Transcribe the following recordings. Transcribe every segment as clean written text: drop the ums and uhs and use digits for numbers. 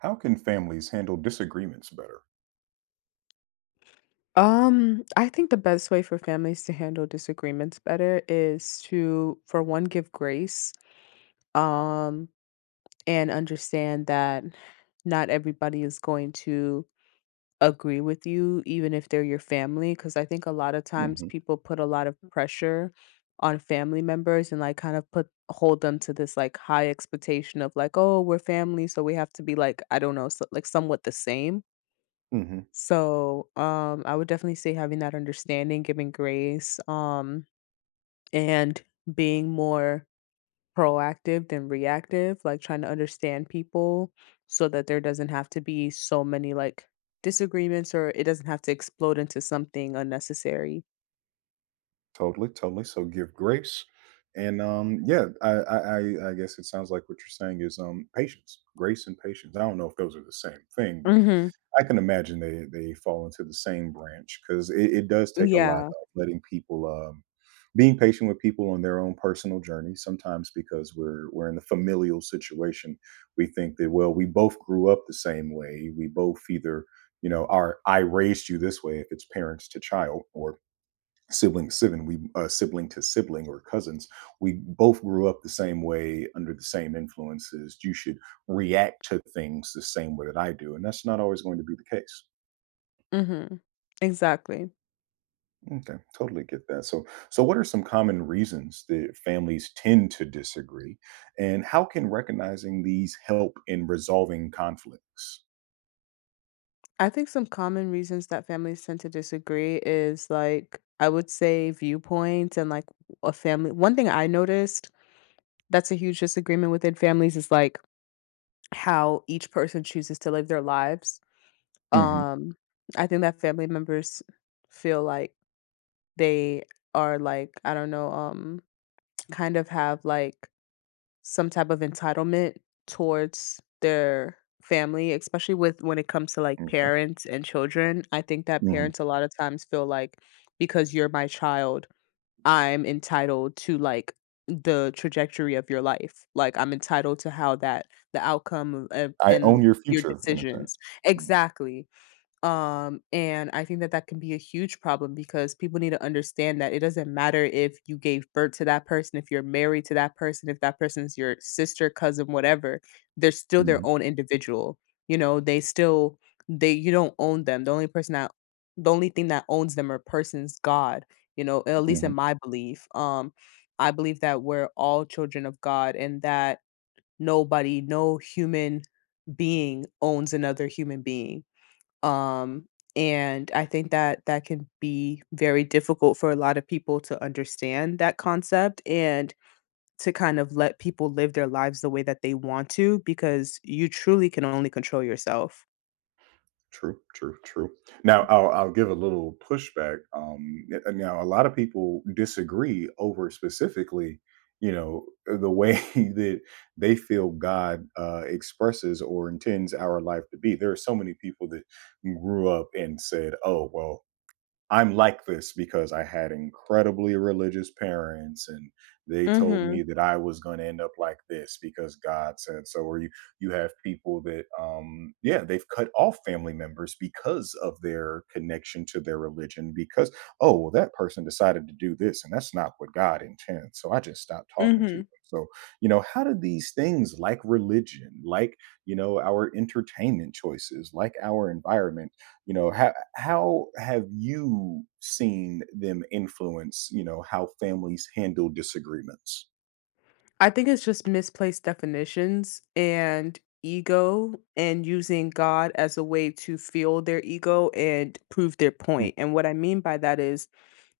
How can families handle disagreements better? I think the best way for families to handle disagreements better is to, for one, give grace, um, and understand that not everybody is going to agree with you, even if they're your family. Because I think a lot of times Hmm. people put a lot of pressure on family members and like kind of put hold them to this like high expectation of like, oh, we're family, so we have to be like, I don't know, so, like somewhat the same. Hmm. So, I would definitely say having that understanding, giving grace, and being more proactive than reactive, like trying to understand people so that there doesn't have to be so many like disagreements or it doesn't have to explode into something unnecessary. Totally, totally. So give grace, and yeah, I guess it sounds like what you're saying is patience, grace, and patience. I don't know if those are the same thing, but Mhm. I can imagine they fall into the same branch, 'cause it does take a lot Yeah. of letting people, being patient with people on their own personal journey, sometimes because we're in the familial situation, we think that, well, we both grew up the same way, we both either, you know, are "I raised you this way," if it's parents to child, or sibling to sibling we sibling to sibling or cousins, we both grew up the same way under the same influences. You should react to things the same way that I do, and that's not always going to be the case. Mhm. Exactly. Okay, totally get that. So so what are some common reasons that families tend to disagree, and how can recognizing these help in resolving conflicts? I think some common reasons that families tend to disagree is, like, I would say viewpoints and like a family. One thing I noticed that's a huge disagreement within families is, like, how each person chooses to live their lives. Hmm. Um, I think that family members feel like they are, like, I don't know, kind of have, like, some type of entitlement towards their family, especially with when it comes to, like, Okay. parents and children. I think that Hmm. parents a lot of times feel like, "Because you're my child, I'm entitled to like the trajectory of your life. Like I'm entitled to how that the outcome of, I and own your your future, in a sense. decisions." Exactly. And I think that that can be a huge problem because people need to understand that it doesn't matter if you gave birth to that person, if you're married to that person, if that person's your sister, cousin, whatever, they're still their own individual. You know, they still they you don't own them. The only thing that owns them or person's God, you know, at least in Hmm. my belief. I believe that we're all children of God and that nobody, no human being owns another human being, um and I think that that can be very difficult for a lot of people to understand that concept and to kind of let people live their lives the way that they want to, because you truly can only control yourself. True, true, true. Now, I'll give a little pushback. Now, a lot of people disagree over specifically, you know, the way that they feel God expresses or intends our life to be. There are so many people that grew up and said, "Oh, well, I'm like this because I had incredibly religious parents, and they told Mhm. me that I was going to end up like this because God said so." Or you have people that yeah, they've cut off family members because of their connection to their religion, because, oh, well, that person decided to do this and that's not what God intends, so I just stopped talking to them. Mhm. So you know, how do these things, like religion, like, you know, our entertainment choices, like our environment, you know, how have you seen them influence, you know, how families handle disagreements? I think it's just misplaced definitions and ego and using God as a way to feel their ego and prove their Mm. Point. And what I mean by that is,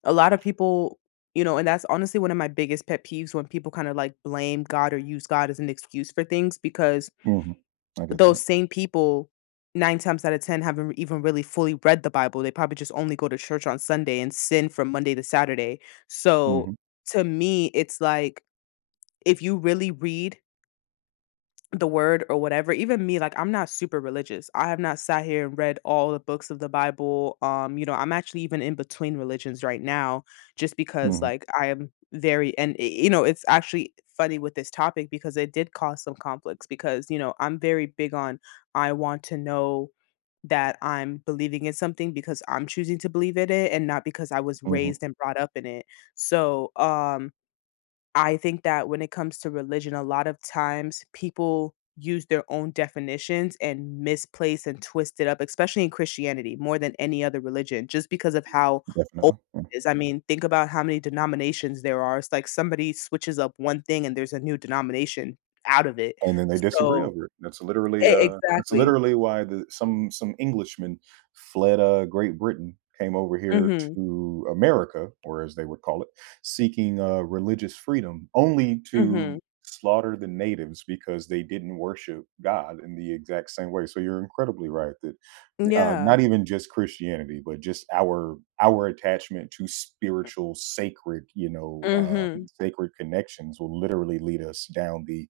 a lot of people, you know, and that's honestly one of my biggest pet peeves when people kinda, like, blame God or use God as an excuse for things, because Mhm. I get those that. same people 9 times out of 10 haven't even really fully read the Bible, they probably just only go to church on Sunday and sin from Monday to Saturday. So, Mhm. to me, it's like, if you really read the word or whatever, even me, like I'm not super religious, I have not sat here and read all the books of the Bible. You know, I'm actually even in between religions right now, just because Mhm. like I am very you know, it's actually funny with this topic because it did cause some conflicts, because you know I'm very big on, I want to know that I'm believing in something because I'm choosing to believe in it and not because I was Mhm, raised and brought up in it. So, I think that when it comes to religion, a lot of times people use their own definitions and misplace and twist it up, especially in Christianity more than any other religion, just because of how old definitely. it is. I mean, think about how many denominations there are. It's like somebody switches up one thing and there's a new denomination out of it. And then they disagree So, over it. E That's exactly. literally why the some Englishmen fled, Great Britain, came over here Mhm, to America, or as they would call it, seeking, religious freedom, only mhm. to slaughter the natives because they didn't worship God in the exact same way. So you're incredibly right that, Yeah. not even just Christianity, but just our attachment to spiritual, sacred, you know, Mhm. sacred connections will literally lead us down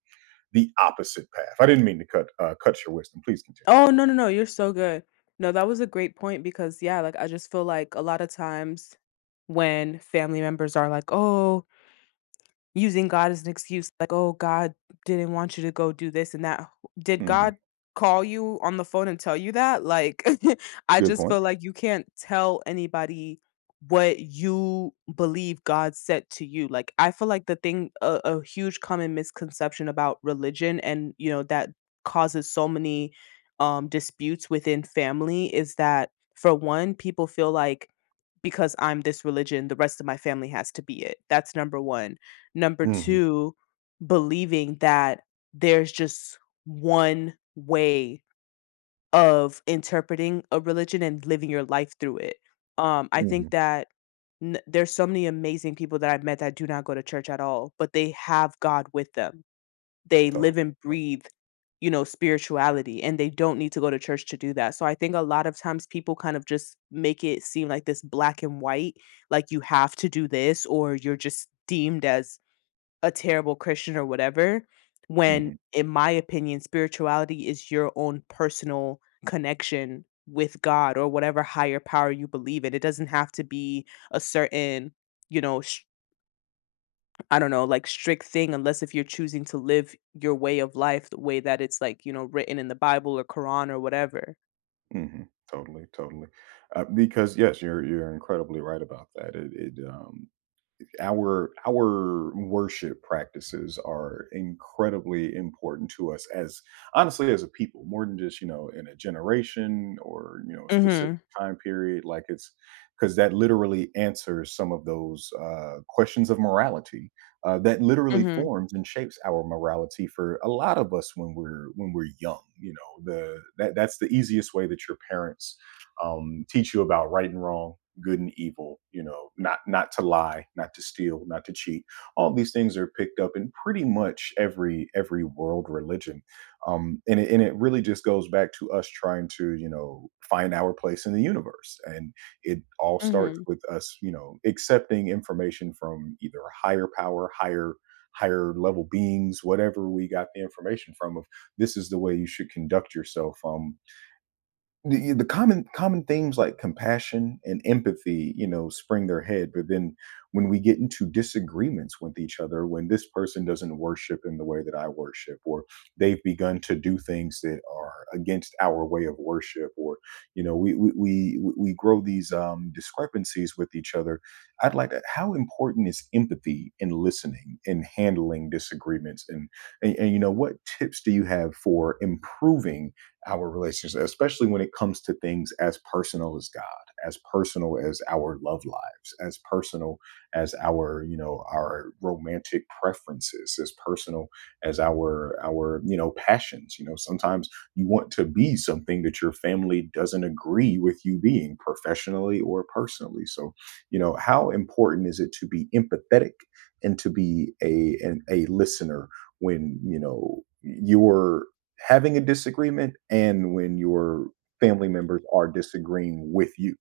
the opposite path. I didn't mean to cut cut your wisdom. Please continue. Oh, no, no, no, you're so good. No, that was a great point, because yeah, like I just feel like a lot of times when family members are like, "Oh, using God as an excuse," like, "Oh, God didn't want you to go do this and that." Did Hmm. God call you on the phone and tell you that? Like, I Good just point. feel like you can't tell anybody what you believe God said to you. Like, I feel like the thing, a huge common misconception about religion and, you know, that causes so many disputes within family is that, for one, people feel like because I'm this religion, the rest of my family has to be it. That's number one. Number Hmm. two, believing that there's just one way of interpreting a religion and living your life through it. I think Hmm. that n there's so many amazing people that I've met that do not go to church at all, but they have God with them. They Totally. live and breathe, you know, spirituality, and they don't need to go to church to do that. So I think a lot of times people kind of just make it seem like this black and white, like you have to do this or you're just deemed as a terrible Christian or whatever, when, Hmm. in my opinion, spirituality is your own personal connection with God or whatever higher power you believe in. It doesn't have to be a certain, you know, I don't know, like strict thing, unless if you're choosing to live your way of life the way that it's like, you know, written in the Bible or Quran or whatever. Hmm. Totally. Totally. Because yes, you're incredibly right about that. It our worship practices are incredibly important to us as honestly as a people, more than just, you know, in a generation or, you know, a Mm specific hmm. time period. Like it's because that literally answers some of those questions of morality, that Mm literally hmm. forms and shapes our morality for a lot of us when we're young. You know the that, that's the easiest way that your parents teach you about right and wrong, good and evil. You know, not not to lie, not to steal, not to cheat. All these things are picked up in pretty much every world religion. And it, and it really just goes back to us trying to, you know, find our place in the universe, and it all Mm starts hmm. with us, you know, accepting information from either a higher power, higher higher level beings, whatever we got the information from, of this is the way you should conduct yourself. The common common themes like compassion and empathy, you know, spring their head. But then when we get into disagreements with each other, when this person doesn't worship in the way that I worship, or they've begun to do things that are against our way of worship, or, you know, we grow these discrepancies with each other. I'd like to. How important is empathy in listening and handling disagreements? And you know, what tips do you have for improving our relationship, especially when it comes to things as personal as God, as personal as our love lives, as personal as you know, our romantic preferences, as personal as our, you know, passions. You know, sometimes you want to be something that your family doesn't agree with you being professionally or personally. So, you know, how important is it to be empathetic and to be a listener when, you know, your having a disagreement and when your family members are disagreeing with you.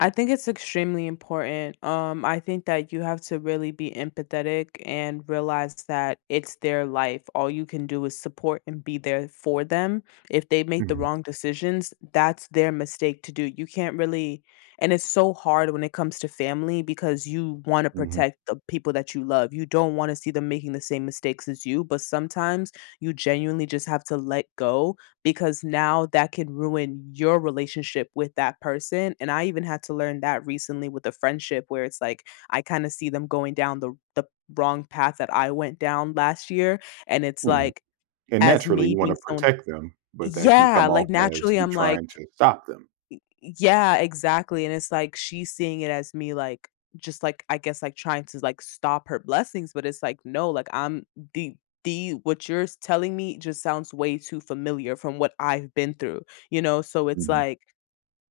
I think it's extremely important. I think that you have to really be empathetic and realize that it's their life. All you can do is support and be there for them. If they make the Mhm. wrong decisions, that's their mistake to do. You can't really, and it's so hard when it comes to family because you want to Mhm. protect the people that you love. You don't want to see them making the same mistakes as you, but sometimes you genuinely just have to let go because now that can ruin your relationship with that person. And I even had to learn that recently with a friendship where it's like I kind of see them going down the wrong path that I went down last year. And it's Mhm, like, and as naturally, me you wanna being someone, protect them, but that can yeah, come off like as naturally you I'm trying like, to stop them. yeah, exactly, and it's like she's seeing it as me, like, just like, I guess, like, trying to, like, stop her blessings, but it's like, "No, like, I'm the the what you're s telling me just sounds way too familiar from what I've been through," you know? So it's Mhm. like,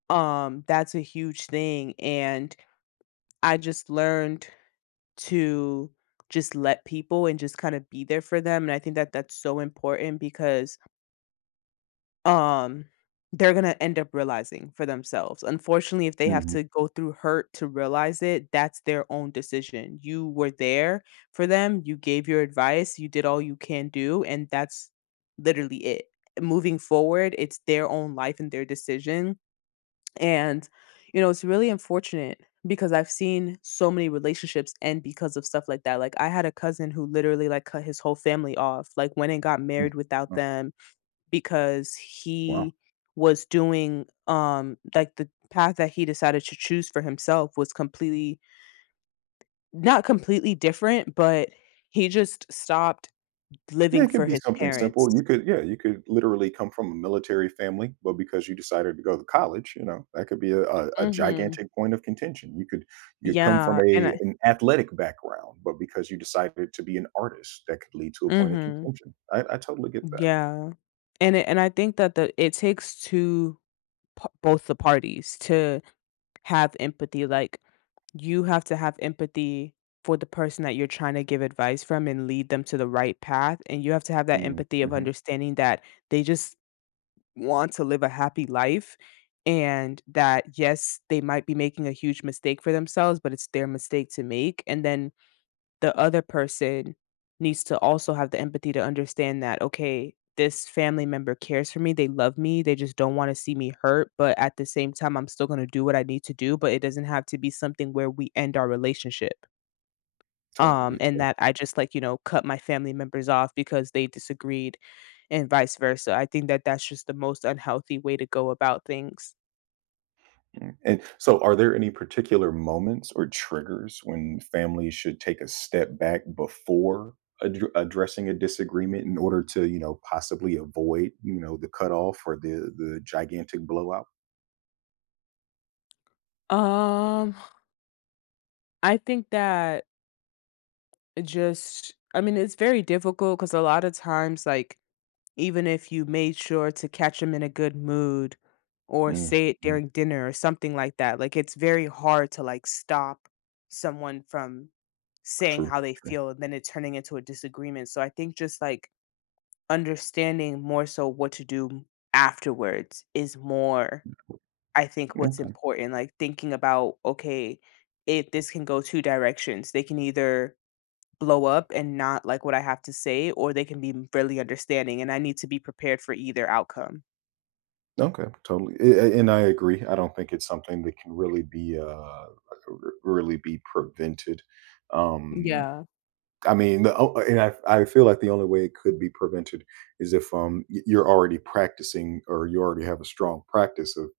that's a huge thing, and I just learned to just let people and just kinda be there for them, and I think that that's so important because, um, they're gonna end up realizing for themselves. Unfortunately, if they have Mhm. to go through hurt to realize it, that's their own decision. You were there for them, you gave your advice, you did all you can do, and that's literally it. Moving forward, it's their own life and their decision. And, you know, it's really unfortunate because I've seen so many relationships end because of stuff like that. Like I had a cousin who literally like cut his whole family off, like went and got Mm. married without Oh, them because wow. he was doing like the path that he decided to choose for himself was completely, not completely different, but he just stopped Yeah, living it for could be his something parents. simple. You could, yeah, you could literally come from a military family, but because you decided to go to college, you know, that could be a Mhm. gigantic point of contention. You could come from Yeah, and a I, an athletic background, but because you decided to be an artist, that could lead to a point of mhm. contention. I totally get that. Yeah. And and I think that the it takes two both the parties to have empathy. Like you have to have empathy for the person that you're trying to give advice from and lead them to the right path, and you have to have that Mm-hmm. empathy of Mm-hmm. understanding that they just want to live a happy life, and that yes, they might be making a huge mistake for themselves, but it's their mistake to make, and then the other person needs to also have the empathy to understand that, okay, this family member cares for me. They love me. They just don't want to see me hurt. But at the same time, I'm still going to do what I need to do. But it doesn't have to be something where we end our relationship. Totally, And totally. that I just like, you know, cut my family members off because they disagreed and vice versa. I think that that's just the most unhealthy way to go about things. Sure. And so, are there any particular moments or triggers when families should take a step back before addressing a disagreement in order to, you know, possibly avoid, you know, the cutoff or the gigantic blowout? Um, I think that just, I mean, it's very difficult because a lot of times, like, even if you made sure to catch them in a good mood or Mm. say it Mm, during dinner or something like that. Like it's very hard to like stop someone from saying true. how they True. feel and then it turning into a disagreement. So I think just like understanding more so what to do afterwards is more, I think, what's Okay. important. Like thinking about, okay, it this can go two directions. They can either blow up and not like what I have to say, or they can be really understanding, and I need to be prepared for either outcome. Okay. Totally. And I agree. I don't think it's something that can really be really be prevented. Um, Yeah. I mean, the o and I feel like the only way it could be prevented is if, y you're already practicing, or you already have a strong practice of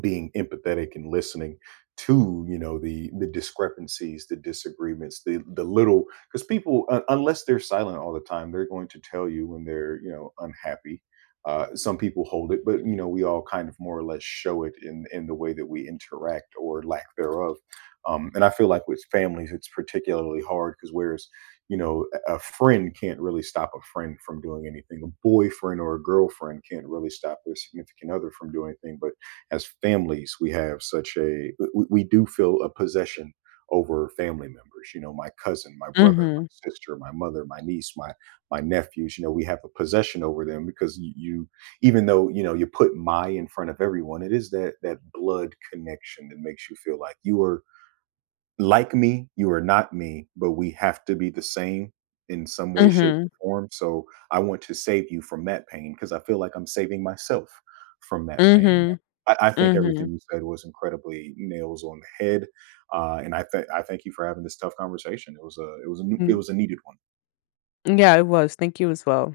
being empathetic and listening to, you know, the discrepancies, the disagreements, the little, because people, unless they're silent all the time, they're going to tell you when they're, you know, unhappy. Some people hold it, but you know, we all kind of more or less show it in the way that we interact or lack thereof. And I feel like with families it's particularly hard, because whereas, you know, a friend can't really stop a friend from doing anything, a boyfriend or a girlfriend can't really stop their significant other from doing anything, but as families we have such a we do feel a possession over family members. You know, my cousin, my brother, my Mhm. sister, my mother, my niece, my nephews, you know, we have a possession over them, because you, even though you know you put my in front of everyone, it is that that blood connection that makes you feel like you are like me, you are not me, but we have to be the same in some way, shape, Mhm. or form. So I want to save you from that pain because I feel like I'm saving myself from that pain. Mhm. I think Mhm. everything you said was incredibly nails on the head, and I thank you for having this tough conversation. It was a it was it Mm, was a needed one. yeah, it was. Thank you as well.